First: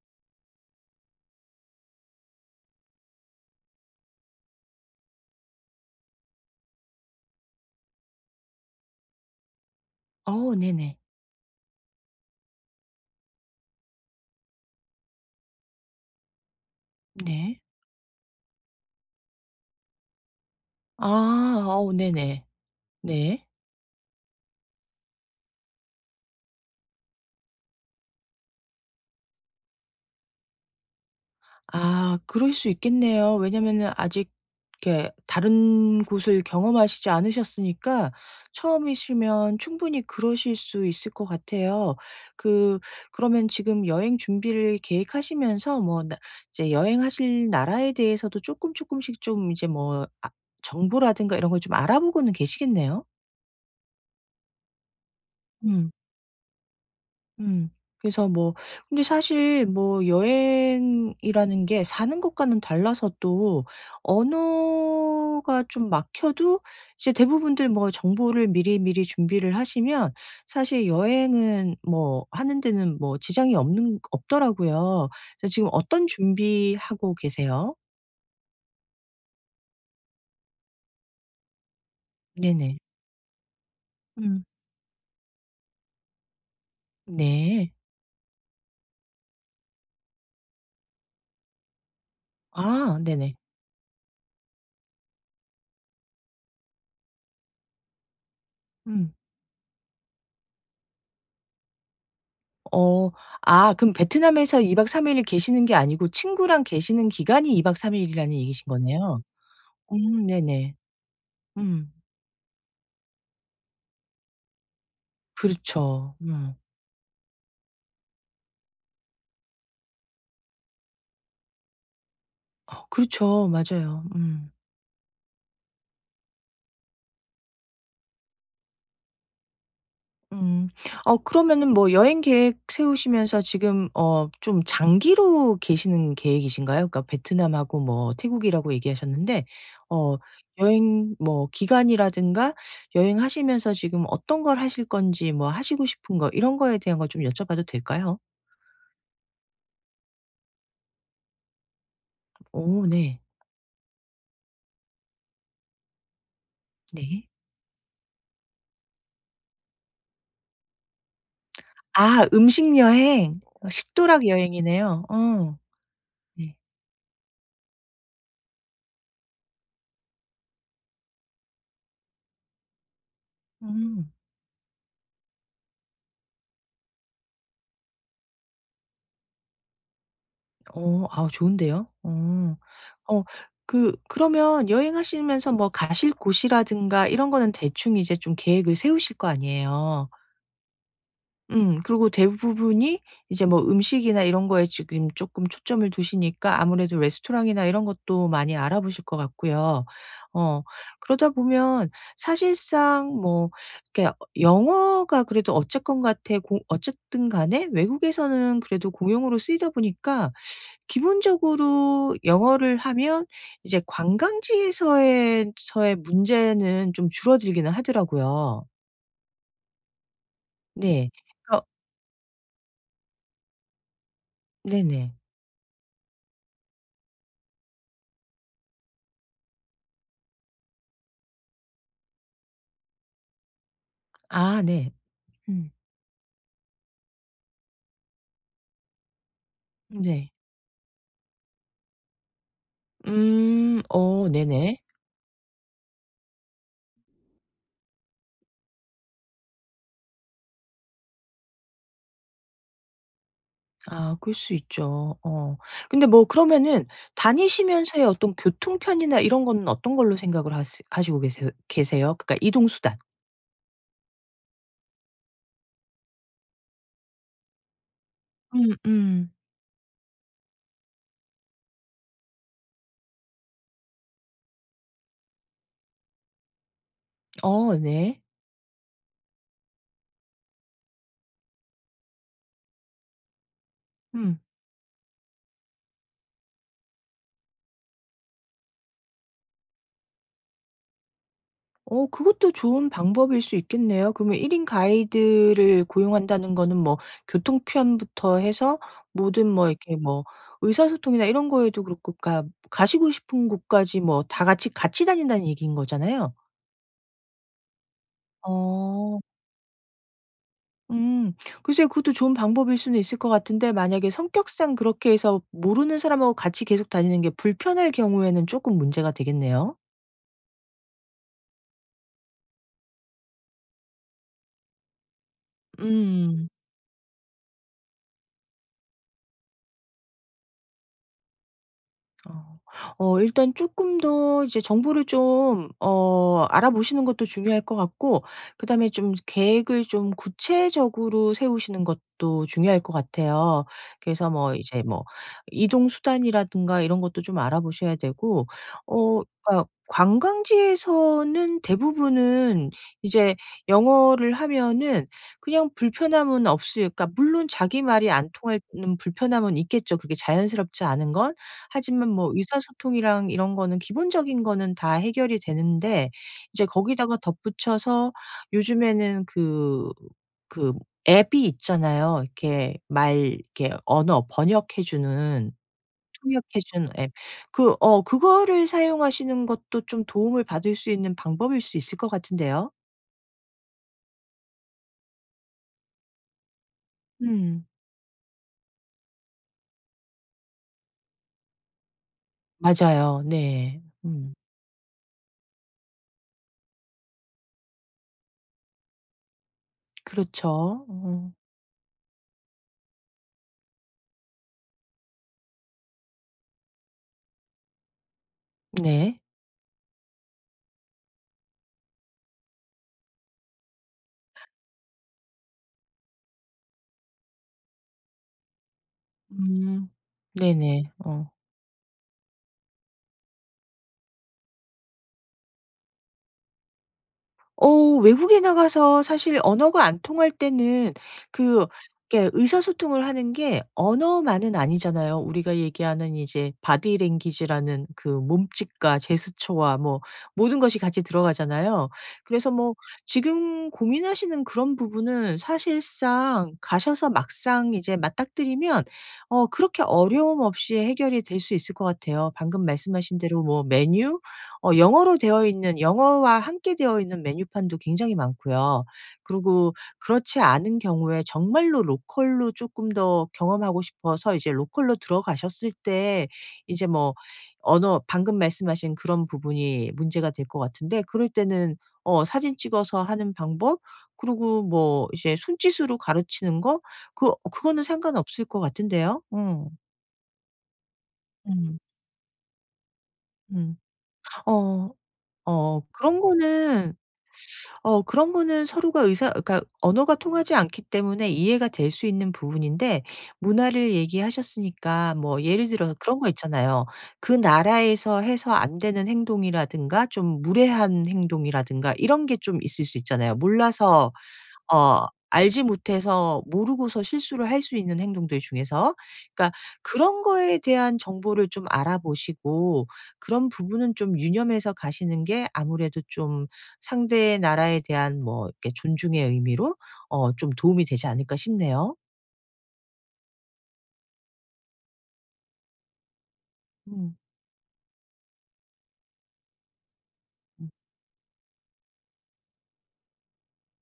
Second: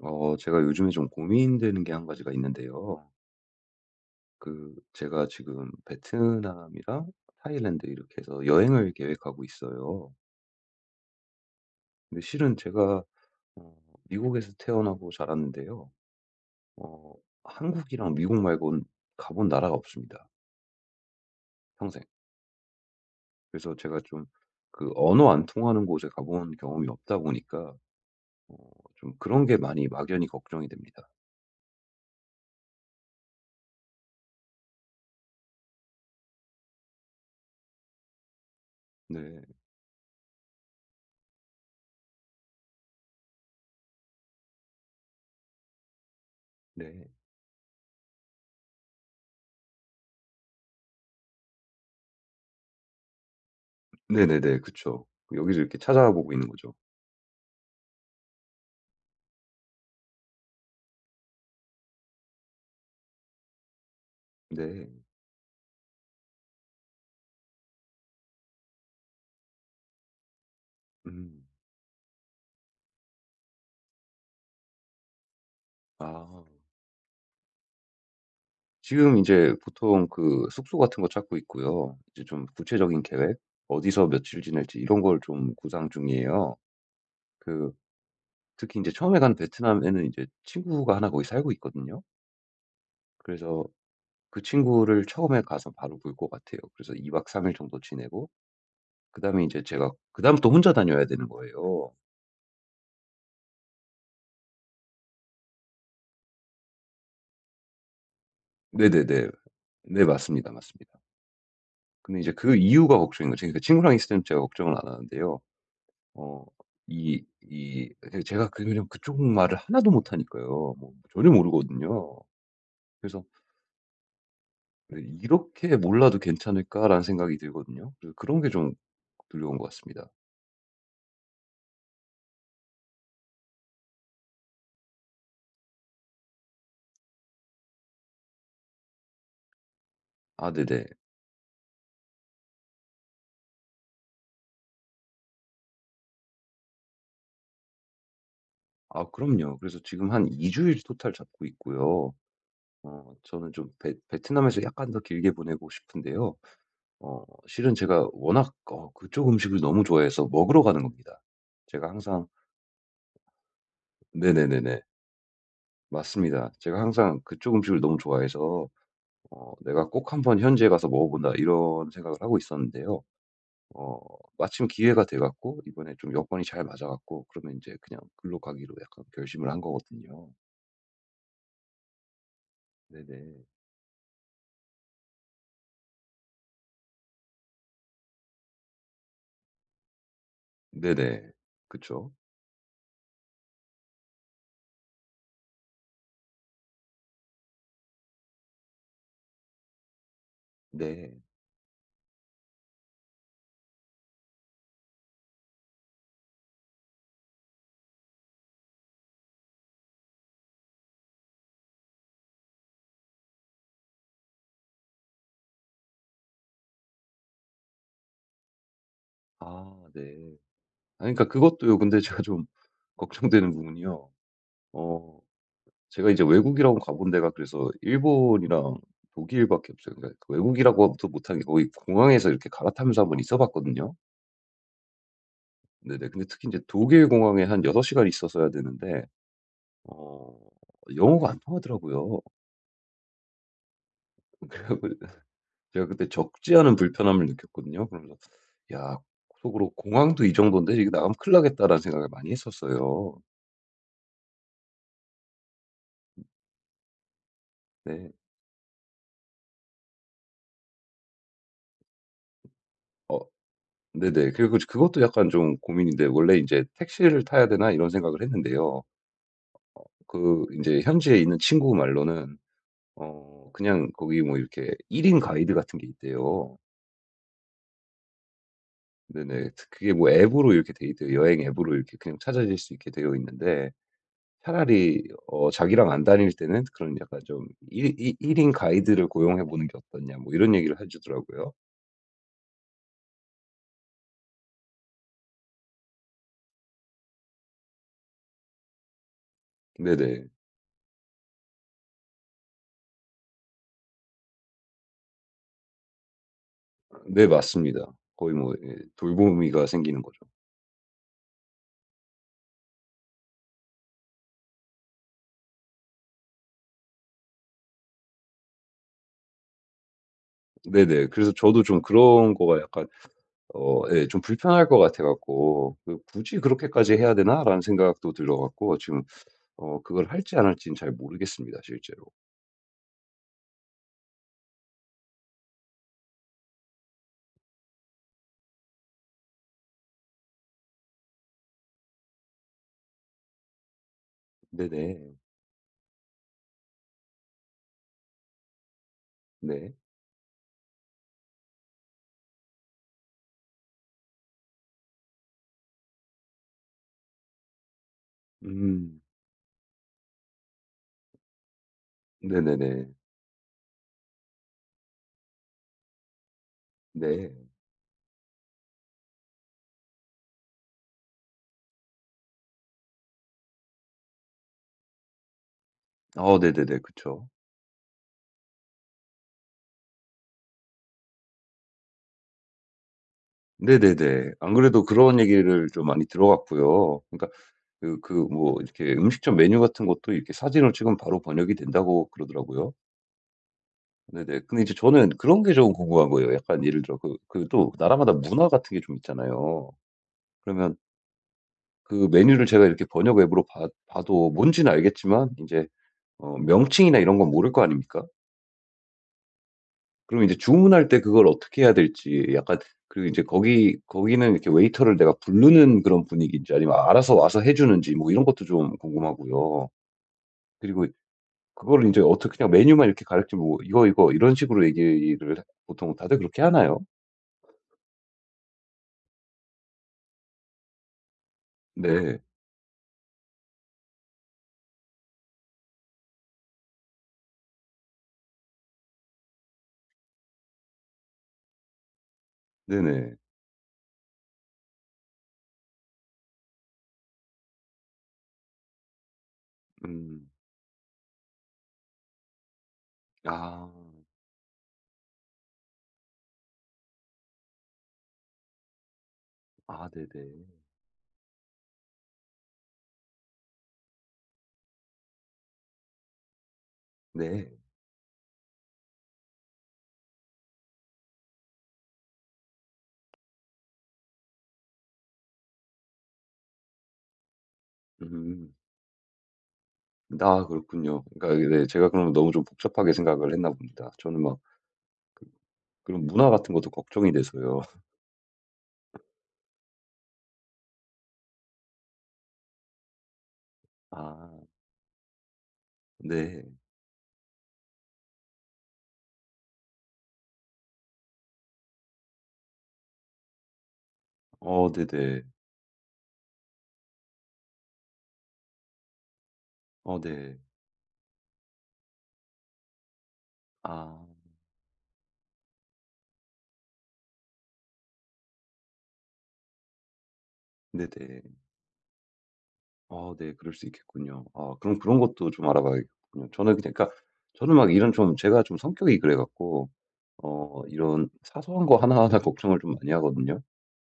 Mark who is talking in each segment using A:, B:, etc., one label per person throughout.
A: 어 제가 요즘에 좀 고민되는 게 1 가지가 있는데요. 그 제가 지금 베트남이랑 타일랜드 이렇게 해서 여행을 계획하고 있어요.
B: 어, 네네.
A: 근데 실은 제가 어 미국에서 태어나고 자랐는데요. 어
B: 네.
A: 한국이랑 미국 말고는 가 본 나라가 없습니다.
B: 아. 아우
A: 평생.
B: 네네. 네.
A: 그래서 제가 좀 그 언어 안 통하는 곳에 가 본 경험이 없다 보니까 좀 그런 게 많이 막연히 걱정이 됩니다.
B: 아 그럴 수 있겠네요. 왜냐면은 아직 이렇게 다른 곳을 경험하시지 않으셨으니까
A: 네.
B: 처음이시면 충분히 그러실 수 있을 것 같아요. 그, 그러면 지금 여행 준비를 계획하시면서 뭐 나 이제
A: 네.
B: 여행하실 나라에 대해서도 쪼끔쪼끔씩 좀 이제 뭐 아 정보라든가 이런 걸 좀 알아보고는 계시겠네요?
A: 네네네, 그쵸. 여기서 이렇게
B: 음.
A: 찾아보고 있는 거죠.
B: 음. 그래서 뭐 근데 사실 뭐 여행이라는 게 사는 것과는 달라서 또
A: 네.
B: 언어가 좀 막혀도 이제 대부분들 뭐 정보를 미리미리 준비를 하시면 사실
A: 음.
B: 여행은 뭐 하는 데는 뭐 지장이 없는 없더라고요. 저 지금 어떤
A: 아.
B: 준비하고 계세요?
A: 지금 인제 보통 그 숙소 같은 거 찾고 있고요. 이제 좀
B: 네네.
A: 구체적인 계획 어디서 며칠
B: 음.
A: 지낼지 이런 걸 좀 구상 중이에요. 그
B: 네.
A: 특히 인제 처음에 간 베트남에는 이제 친구가 하나 거기 살고 있거든요.
B: 아 네네.
A: 그래서 그 친구를 처음에 가서 바로 볼 것 같아요. 그래서 2 박 3 일 정도 지내고
B: 음.
A: 그다음에 인제 제가 그다음부터 혼자 다녀야 되는 거예요.
B: 어 아. 그럼 베트남에서 2 박 3 일을 계시는 게 아니고 친구랑 계시는 기간이 2 박 3 일이라는 얘기신 거네요.
A: 네네네. 네
B: 음
A: 맞습니다,
B: 네네.
A: 맞습니다.
B: 음.
A: 근데 이제 그 이후가 걱정인 거죠. 그니까 친구랑 있을 때는 제가 걱정을 안 하는데요.
B: 그렇죠.
A: 어
B: 음.
A: 이 이 그러니까 제가 그 그쪽 말을 하나도 못하니까요. 뭐 전혀 모르거든요.
B: 어
A: 그래서
B: 그렇죠. 맞아요. 음.
A: 네. '이렇게 몰라도 괜찮을까?'라는 생각이 들거든요. 그 그런 게 좀 두려운 것 같습니다.
B: 음. 어 그러면은 뭐 여행 계획 세우시면서 지금 어 좀 장기로 계시는 계획이신가요? 그니까 베트남하고 뭐 태국이라고 얘기하셨는데 어
A: 아 네네.
B: 여행 뭐 기간이라든가, 여행하시면서 지금 어떤 걸 하실 건지, 뭐 하시고 싶은 거 이런 거에 대한 걸 좀 여쭤봐도 될까요?
A: 아 그럼요. 그래서 지금 한 2 주일 토탈 잡고 있고요.
B: 오
A: 어
B: 네.
A: 저는 좀 베 베트남에서 약간 더 길게 보내고 싶은데요. 어
B: 네.
A: 실은 제가 워낙 어 그쪽 음식을 너무 좋아해서 먹으러 가는 겁니다. 제가
B: 아.
A: 항상
B: 음식 여행. 식도락
A: 네네네네.
B: 여행이네요. 어.
A: 맞습니다.
B: 네.
A: 제가 항상 그쪽 음식을 너무 좋아해서 어 '내가 꼭 한 번 현지에 가서 먹어 본다.' 이런 생각을 하고 있었는데요. 어
B: 음.
A: 마침 기회가 돼 갖고 이번에 좀 여건이 잘 맞아 갖고 그러면 인제 그냥 거기로 가기로 약간 결심을 한 거거든요.
B: 어 아오 좋은데요. 어. 어
A: 네네.
B: 그 그러면 여행하시면서 뭐 가실 곳이라든가 이런 거는 대충 이제 좀 계획을 세우실 거 아니에요.
A: 네네.
B: 음. 그러고
A: 그쵸.
B: 대부분이 이제 뭐 음식이나 이런 거에 지금 쪼끔 초점을 두시니까 아무래도 레스토랑이나 이런 것도 많이 알아보실 것 같고요. 어
A: 네.
B: 그러다 보면 사실상 뭐 이렇게 어 영어가 그래도 어쨌건 같애 고 어쨌든 간에 외국에서는 그래도 공용어로 쓰이다 보니까 기본적으로 영어를 하면 이제 관광지에서의 서의 문제는 좀 줄어들기는 하더라고요.
A: 아 네.
B: 네.
A: 아니, 그러니까
B: 거
A: 그것도요 근데 제가 좀 걱정되는 부분이요
B: 네네.
A: 어 제가 인제 외국이라곤 가 본 데가 그래서 일본이랑 독일밖에 없어요. 그러니까 외국이라고 하기도 못 하는 거의 공항에서 이렇게 갈아타면서 1 번 있어 봤거든요.
B: 아 네. 음.
A: 네네. 근데 특히 인제 독일 공항에 한 6 시간 있었어야 되는데
B: 네.
A: 어 영어가 안 통하더라고요.
B: 음. 오.
A: 그래
B: 네네.
A: 갖고 제가 그때 적지 않은 불편함을 느꼈거든요. 그러면서 야 속으로 '공항도 이 정돈데 이거 나가면 큰일 나겠다.'라는 생각을 많이 했었어요.
B: 아. 그럴 수 있죠. 어. 근데 뭐 그러면은 다니시면서의
A: 네.
B: 어떤 교통편이나 이런 거는 어떤 걸로 생각을 하시 시고 계세 계세요? 그니까 이동 수단.
A: 어. 네네. 그리고 이제 그것도 약간 좀 고민인데, 원래 이제 '택시를 타야 되나?' 이런 생각을
B: 음
A: 했는데요.
B: 음.
A: 그 인제 현지에 있는 친구 말로는 어 그냥 거기 뭐 이렇게 1 인 가이드 같은 게 있대요.
B: 어 네.
A: 네네. 그게 뭐 앱으로 이렇게 돼 있대요. 여행 앱으로 이렇게 그냥 찾아낼 수 있게 되어 있는데
B: 음.
A: 차라리 어 '자기랑 안 다닐 때는 그런 약간 좀 이 이 1 인 가이드를 고용해 보는 게 어떻냐.' 뭐 이런 얘기를 해 주더라고요.
B: 어 그것도 좋은 방법일 수 있겠네요. 그럼 1 인 가이드를 고용한다는 거는 뭐 교통편부터 해서 모든 뭐 이렇게 뭐
A: 네네.
B: 의사소통이나 이런 거에도 그렇고 그니까 가시고 싶은 곳까지 뭐 다 같이 같이 다닌다는 얘기인 거잖아요.
A: 네. 맞습니다. 거의 뭐 예,
B: 어.
A: 돌보미가 생기는 거죠.
B: 음. 글쎄요. 그것도 좋은 방법일 수는 있을 것 같은데 만약에 성격상 그렇게 해서 모르는 사람하고 같이 계속 다니는 게 불편할 경우에는 쪼끔 문제가 되겠네요.
A: 네네. 그래서 저도 좀 그런 거가 약간 어 예 좀 불편할 것 같아 갖고 그 '굳이
B: 음.
A: 그렇게까지 해야 되나?'라는 생각도 들어 갖고 지금 어 그걸 할지 안 할지는 잘 모르겠습니다, 실제로.
B: 어. 어 일단 쪼끔 더 이제 정보를 좀 어 알아 보시는 것도 중요할 것 같고 그다음에 좀 계획을 좀 구체적으로 세우시는 것도 중요할 것 같아요. 그래서 뭐 이제 뭐
A: 네네.
B: 이동 수단이라든가 이런 것도 좀 알아 보셔야 되고 어 그니까
A: 네.
B: 관광지에서는 대부분은 이제 영어를 하면은 그냥 불편함은 없을 그니까 물론 자기 말이 안 통하는
A: 음.
B: 불편함은 있겠죠, 그게 자연스럽지 않은 건. 하지만 뭐
A: 네네네.
B: 의사소통이랑 이런 거는 기본적인 거는 다 해결이 되는데 이제 거기다가
A: 네.
B: 덧붙여서 요즘에는 그 그 앱이 있잖아요. 이렇게 말 이렇게 언어 번역해 주는
A: 아
B: 통역해
A: 네네네.
B: 주는 앱.
A: 그쵸.
B: 그 어 그거를 사용하시는 것도 좀 도움을 받을 수 있는 방법일 수 있을 것 같은데요.
A: 네네네. 안 그래도 그런 얘기를 좀 많이 들어 갖고요. 그니까
B: 음.
A: 그 그 뭐 이렇게 음식점 메뉴 같은 것도 이렇게 사진을 찍으면 바로 번역이 된다고 그러더라고요.
B: 맞아요. 네. 음.
A: 네네. 근데 이제 저는 그런 게 좀 궁금한 거예요. 약간 예를 들어 그 그 또 나라마다 문화 같은 게 좀 있잖아요. 그러면
B: 그렇죠. 어.
A: 그 메뉴를 제가 이렇게 번역 앱으로 봐 봐도 뭔지는 알겠지만 인제 어 명칭이나 이런 건 모를 거 아닙니까?
B: 네.
A: 그럼 이제 주문할 때 그걸 어떻게 해야 될지 약간 그 그리고 인제 거기 거기는 이렇게 웨이터를 내가 불르는 그런 분위기인지 아니면 알아서 와서 해 주는지 뭐 이런 것도 좀 궁금하고요.
B: 음. 네 네.
A: 그리고
B: 어.
A: 그거를 인제 어떻게 그냥 메뉴만 이렇게 가리켜 보고 이거 이거 이런 식으로 얘기를 보통 다들 그렇게 하나요?
B: 어. 외국에 나가서 사실 언어가 안 통할 때는 그
A: 네.
B: 이렇게 의사소통을 하는 게 언어만은 아니잖아요. 우리가 얘기하는 이제 보디랭귀지라는 그 몸짓과 제스처와 뭐 모든 것이 같이 들어가잖아요. 그래서 뭐
A: 네네.
B: 지금 고민하시는 그런 부분은 사실상 가셔서 막상 이제 맞닥뜨리면 어 그렇게
A: 음.
B: 어려움 없이 해결이 될 수 있을 것 같아요. 방금 말씀하신 대로 뭐
A: 아.
B: 메뉴? 어 영어로 되어 있는, 영어와 함께 되어 있는 메뉴판도 굉장히 많고요. 그러고
A: 아 네
B: 그렇지
A: 네.
B: 않은 경우에 정말로 로컬로 조금 더 경험하고 싶어서 이제 로컬로 들어가셨을 때 이제 뭐
A: 네.
B: 언어, 방금 말씀하신 그런 부분이 문제가 될 것 같은데 그럴 때는 어 사진 찍어서 하는 방법, 그러고 뭐 이제 손짓으로 가르치는 거, 그 그거는 상관없을
A: 음.
B: 것 같은데요. 음.
A: 아 그렇군요. 그러니까 이게 네
B: 음.
A: 제가 그러면 너무 좀 복잡하게 생각을 했나
B: 음.
A: 봅니다. 저는 막
B: 어. 어
A: 그 그런
B: 그런
A: 문화 같은 것도
B: 거는
A: 걱정이 돼서요.
B: 어 그런 거는 서로가 의사 그러니까 언어가 통하지 않기 때문에 이해가 될 수 있는 부분인데 문화를
A: 아.
B: 얘기하셨으니까 뭐 예를 들어서 그런 거
A: 네.
B: 있잖아요. 그 나라에서 해서 안 되는 행동이라든가 좀 무례한 행동이라든가 이런 게 좀 있을 수 있잖아요 몰라서
A: 어
B: 어
A: 네네.
B: 알지 못해서 모르고서 실수를 할 수 있는 행동들 중에서. 그러니까
A: 아
B: '그런
A: 네.
B: 거에 대한 정보를 좀 알아보시고 그런 부분은
A: 아.
B: 좀 유념해서 가시는 게 아무래도 좀 상대의 나라에 대한 뭐 이렇게 존중의 의미로 어 좀 도움이 되지
A: 네네.
B: 않을까?' 싶네요.
A: 아 네. 그럴 수 있겠군요. 아 그럼 그런 것도 좀 알아봐야겠군요. 저는 그니까
B: 음.
A: 저는 막 이런 좀 제가 좀 성격이 그래 갖고 어
B: 음.
A: 이런 사소한 거 하나하나 걱정을 좀 많이 하거든요.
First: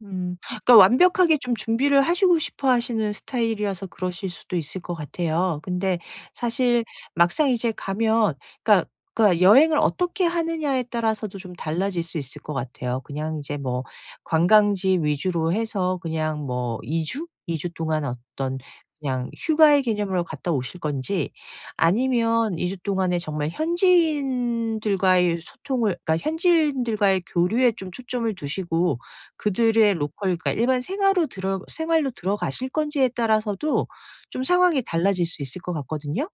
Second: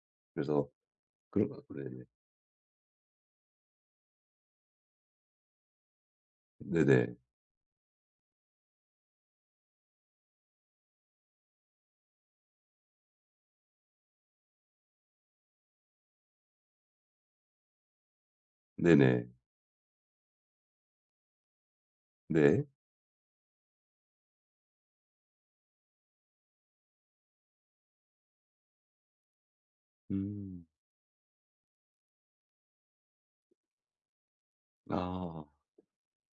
B: 음
A: 그래서
B: 그러니까 완벽하게
A: 그런
B: 좀
A: 것 같고
B: 준비를
A: 네네.
B: 하시고 싶어 하시는 스타일이라서 그러실 수도 있을 것 같아요. 근데 사실
A: 네네.
B: 막상 이제 가면 그러니까 그러니까 여행을 어떻게 하느냐에 따라서도 좀 달라질 수 있을 것 같아요. 그냥 이제 뭐 관광지 위주로 해서 그냥 뭐 2 주? 2 주 동안 어떤 그냥
A: 네네.
B: 휴가의 개념으로 갔다 오실 건지 아니면
A: 네.
B: 2 주 동안에 정말 현지인들과의 소통을 그러니까 현지인들과의 교류에 좀 초점을 두시고 그들의 로컬 그러니까
A: 음.
B: 일반 생화로 들어 생활로 들어가실 건지에 따라서도 좀 상황이 달라질 수
A: 아.
B: 있을 것 같거든요?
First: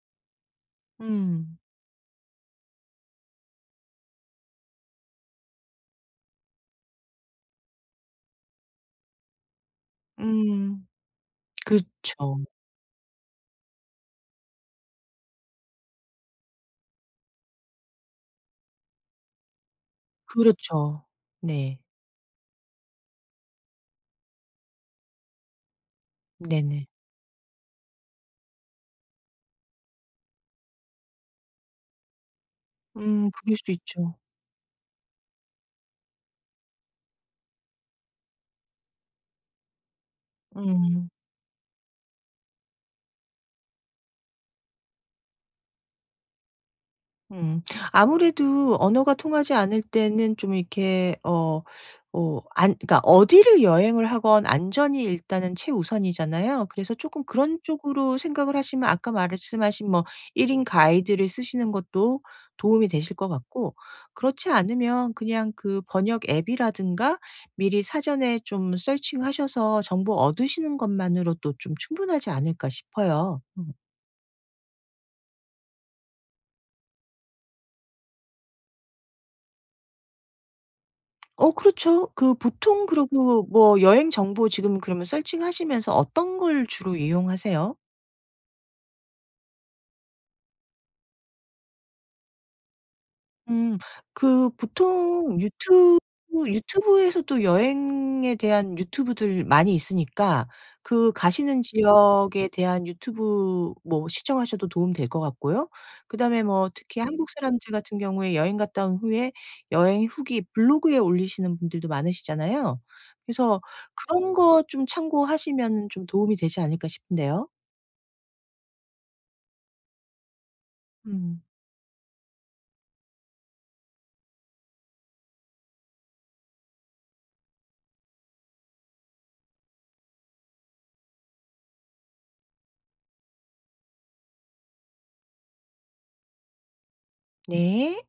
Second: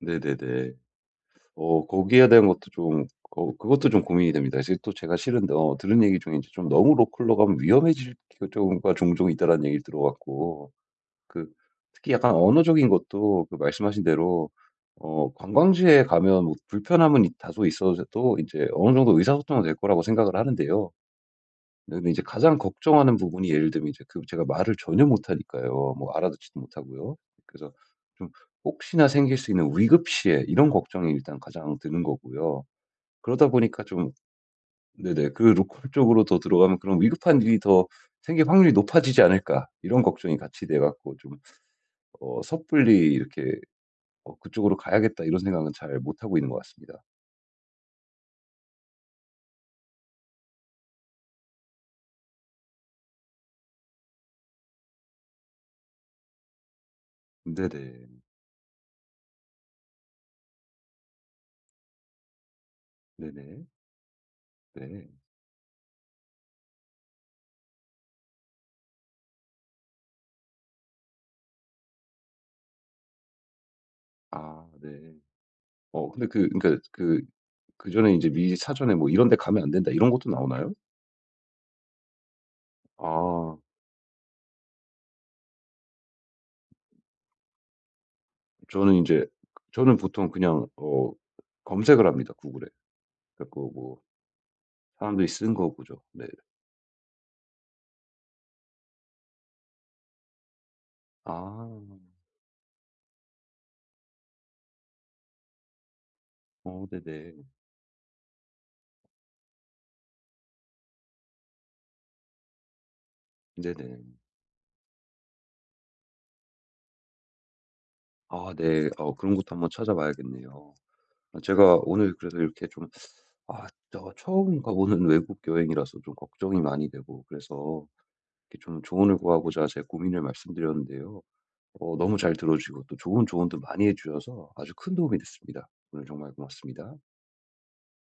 A: 네네네.
B: 음.
A: 어 거기에 대한 것도 좀 어 그것도 좀 고민이 됩니다. 이제 또 제가 실은 어 들은 얘기 중에 '좀 너무 로컬로 가면 위험해질 경우가 종종 있다.'라는 얘기를 들어 갖고.
B: 음.
A: 그 특히 약간
B: 그쵸.
A: 언어적인 것도 그 말씀 하신 대로 어 관광지에 가면 뭐 불편함은 있 다소 있어도 인제 어느 정도 의사소통은 될 거라고 생각을 하는데요.
B: 그렇죠. 네.
A: 네 근데 이제 가장 걱정하는 부분이 예를 들면 이제 그 제가 말을 전혀 못하니까요. 뭐 알아 듣지도
B: 네네.
A: 못하고요. 그래서 좀 혹시나 생길 수 있는 위급 시에 이런 걱정이 일단 가장 드는 거고요.
B: 음.
A: 그러다
B: 그럴 수도
A: 보니까 좀
B: 있죠.
A: 네네 그 '로컬 쪽으로 더 들어가면 그런 위급한 일이 더 생길 확률이 높아지지 않을까.' 이런 걱정이 같이 돼
B: 음.
A: 갖고 좀 어 섣불리 이렇게 '어, 그쪽으로 가야겠다.' 이런 생각은 잘 못하고 있는 것 같습니다.
B: 음. 아무래도 언어가 통하지 않을 때는 좀 이렇게 어 뭐 안 그니까 어디를 여행을 하건 안전이 일단은 최우선이잖아요? 그래서 조금 그런 쪽으로
A: 네네.
B: 생각을 하시면 아까 말씀하신 뭐 1 인 가이드를 쓰시는 것도 도움이 되실 것
A: 네네.
B: 같고 그렇지
A: 네.
B: 않으면 그냥 그 '번역 앱이라든가 미리 사전에 좀 서칭 하셔서 정보 얻으시는 것만으로도 좀 충분하지 않을까.' 싶어요. 음.
A: 아, 네. 어, 근데 그 그러니까 그 그전에 인제 미리 사전에 뭐 '이런 데 가면 안 된다.' 이런 것도 나오나요?
B: 어, 그렇죠. 그 보통 그러고
A: 아.
B: 뭐 여행 정보 지금 그러면 서칭하시면서 어떤 걸 주로 이용하세요?
A: 저는 인제 저는 보통 그냥 어, 검색을 합니다, 구글에. 그래 갖고
B: 음,
A: 뭐
B: 그
A: 사람들이
B: 보통
A: 쓰는 거
B: 유튜브
A: 보죠. 네.
B: 유튜브에서도 여행에 대한 유튜브들 많이 있으니까 그 가시는
A: 아.
B: 지역에 대한 유튜브 뭐 시청하셔도 도움 될 것 같고요. 그다음에 뭐
A: 어, 네
B: 특히 한국
A: 네.
B: 사람들 같은 경우에 여행 갔다 온 후에 여행 후기 블로그에 올리시는 분들도 많으시잖아요. 그래서
A: 네네.
B: 그런 거 좀 참고하시면은 좀 도움이 되지 않을까 싶네요.
A: 아, 네. 어, 그런 것도 한번 찾아봐야겠네요. 어,
B: 음.
A: 제가 오늘 그래도 이렇게 좀 아, 저 처음 가보는 외국 여행이라서 좀 걱정이 많이 되고, 그래서 이렇게 좀 조언을 구하고자 제 고민을 말씀드렸는데요. 어, 너무 잘 들어 주시고 또 좋은 조언도 많이 해 주셔서 아주 큰 도움이 됐습니다. 오늘 정말 고맙습니다.
B: 네.